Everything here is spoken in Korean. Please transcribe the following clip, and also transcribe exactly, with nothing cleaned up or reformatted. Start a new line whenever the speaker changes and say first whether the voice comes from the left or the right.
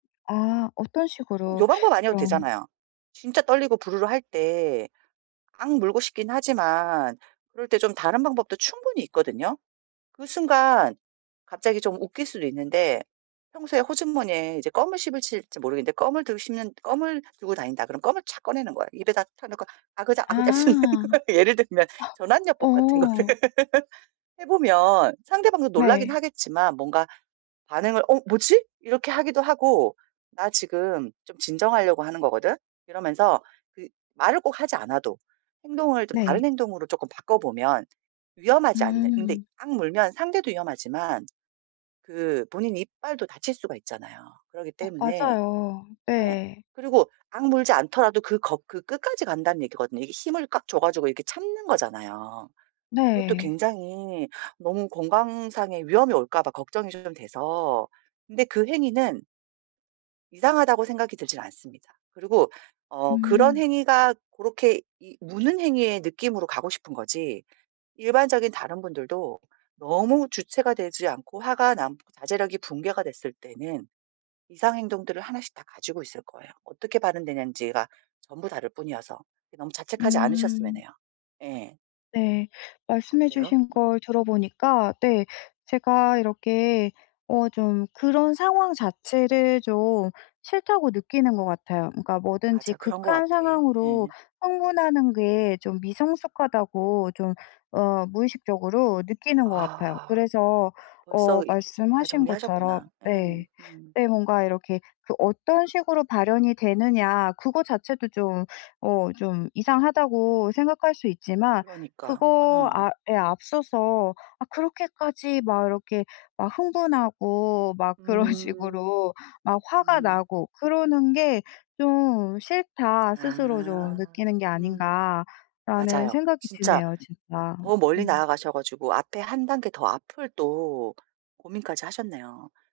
left: 아 어떤
right: 꼭
left: 식으로
right: 요 방법 아니어도
left: 그럼
right: 되잖아요. 진짜 떨리고 부르르 할 때 앙 물고 싶긴 하지만 그럴 때 좀 다른 방법도 충분히 있거든요. 그 순간 갑자기 좀 웃길 수도 있는데 평소에 호주머니에 이제 껌을 씹으실지 모르겠는데 껌을 드시면 껌을 들고 다닌다 그러면 껌을 착 꺼내는 거예요. 입에다 딱 넣고 아그작아그작 씹는
left: 아.
right: 거예요. 예를 들면 전환 요법 같은 거를
left: 어.
right: 해 보면 상대방도 놀라긴
left: 네.
right: 하겠지만 뭔가 반응을 "어 뭐지?" 이렇게 하기도 하고 "나 지금 좀 진정하려고 하는 거거든." 이러면서 그 말을 꼭 하지 않아도 행동을 좀
left: 네.
right: 다른 행동으로 쪼끔 바꿔보면 위험하지 않는 근데
left: 음.
right: 악 물면 상대도 위험하지만 그 본인 이빨도 다칠 수가 있잖아요. 그러기
left: 어
right: 때문에
left: 맞아요.
right: 예
left: 네.
right: 그리고 악 물지 않더라도 그 거 그 끝까지 간다는 얘기거든요. 이게 힘을 꽉 줘가지고 이렇게 참는 거잖아요. 그것도
left: 네.
right: 굉장히 너무 건강상의 위험이 올까 봐 걱정이 좀 돼서. 근데 그 행위는 이상하다고 생각이 들진 않습니다. 그리고 어 그런
left: 음.
right: 행위가 고렇게 이 무는 행위의 느낌으로 가고 싶은 거지 일반적인 다른 분들도 너무 주체가 되지 않고 화가 나고 자제력이 붕괴가 됐을 때는 이상 행동들을 하나씩 다 가지고 있을 거예요. 어떻게 발현되는지가 전부 다를 뿐이어서 네 너무 자책하지 않으셨으면
left: 음.
right: 해요. 예.
left: 네. 말씀해
right: 어때요?
left: 주신
right: 음.
left: 걸 들어보니까 네 제가 이렇게 어 좀 그런 상황 자체를 좀 싫다고 느끼는 것 같아요. 그러니까 뭐든지
right: 맞아. 그런 것
left: 극한
right: 같아.
left: 상황으로
right: 예.
left: 흥분하는 게 좀 미성숙하다고 좀 어 무의식적으로 느끼는 것 같아요.
right: 아
left: 그래서
right: 벌써
left: 어
right: 이 다
left: 말씀하신 것처럼
right: 정리하셨구나. 예.
left: 네.
right: 음.
left: 네 뭔가 이렇게 그 어떤 식으로 발현이 되느냐 그거 자체도 좀 어 좀 이상하다고 생각할 수 있지만
right: 그러니까.
left: 그거
right: 예.
left: 아 예 앞서서 아 '그렇게까지 막 이렇게 막 흥분하고 막 그런
right: 음.
left: 식으로 막 화가
right: 음.
left: 나고 그러는 게 좀 싫다.' 스스로 좀
right: 아
left: 느끼는 게
right: 음.
left: 아닌가라는
right: 맞아요.
left: 생각이
right: 진짜
left: 드네요 진짜.
right: 더 멀리
left: 음.
right: 나아가셔 가지고 앞에 한 단계 더 앞을 또 고민까지 하셨네요.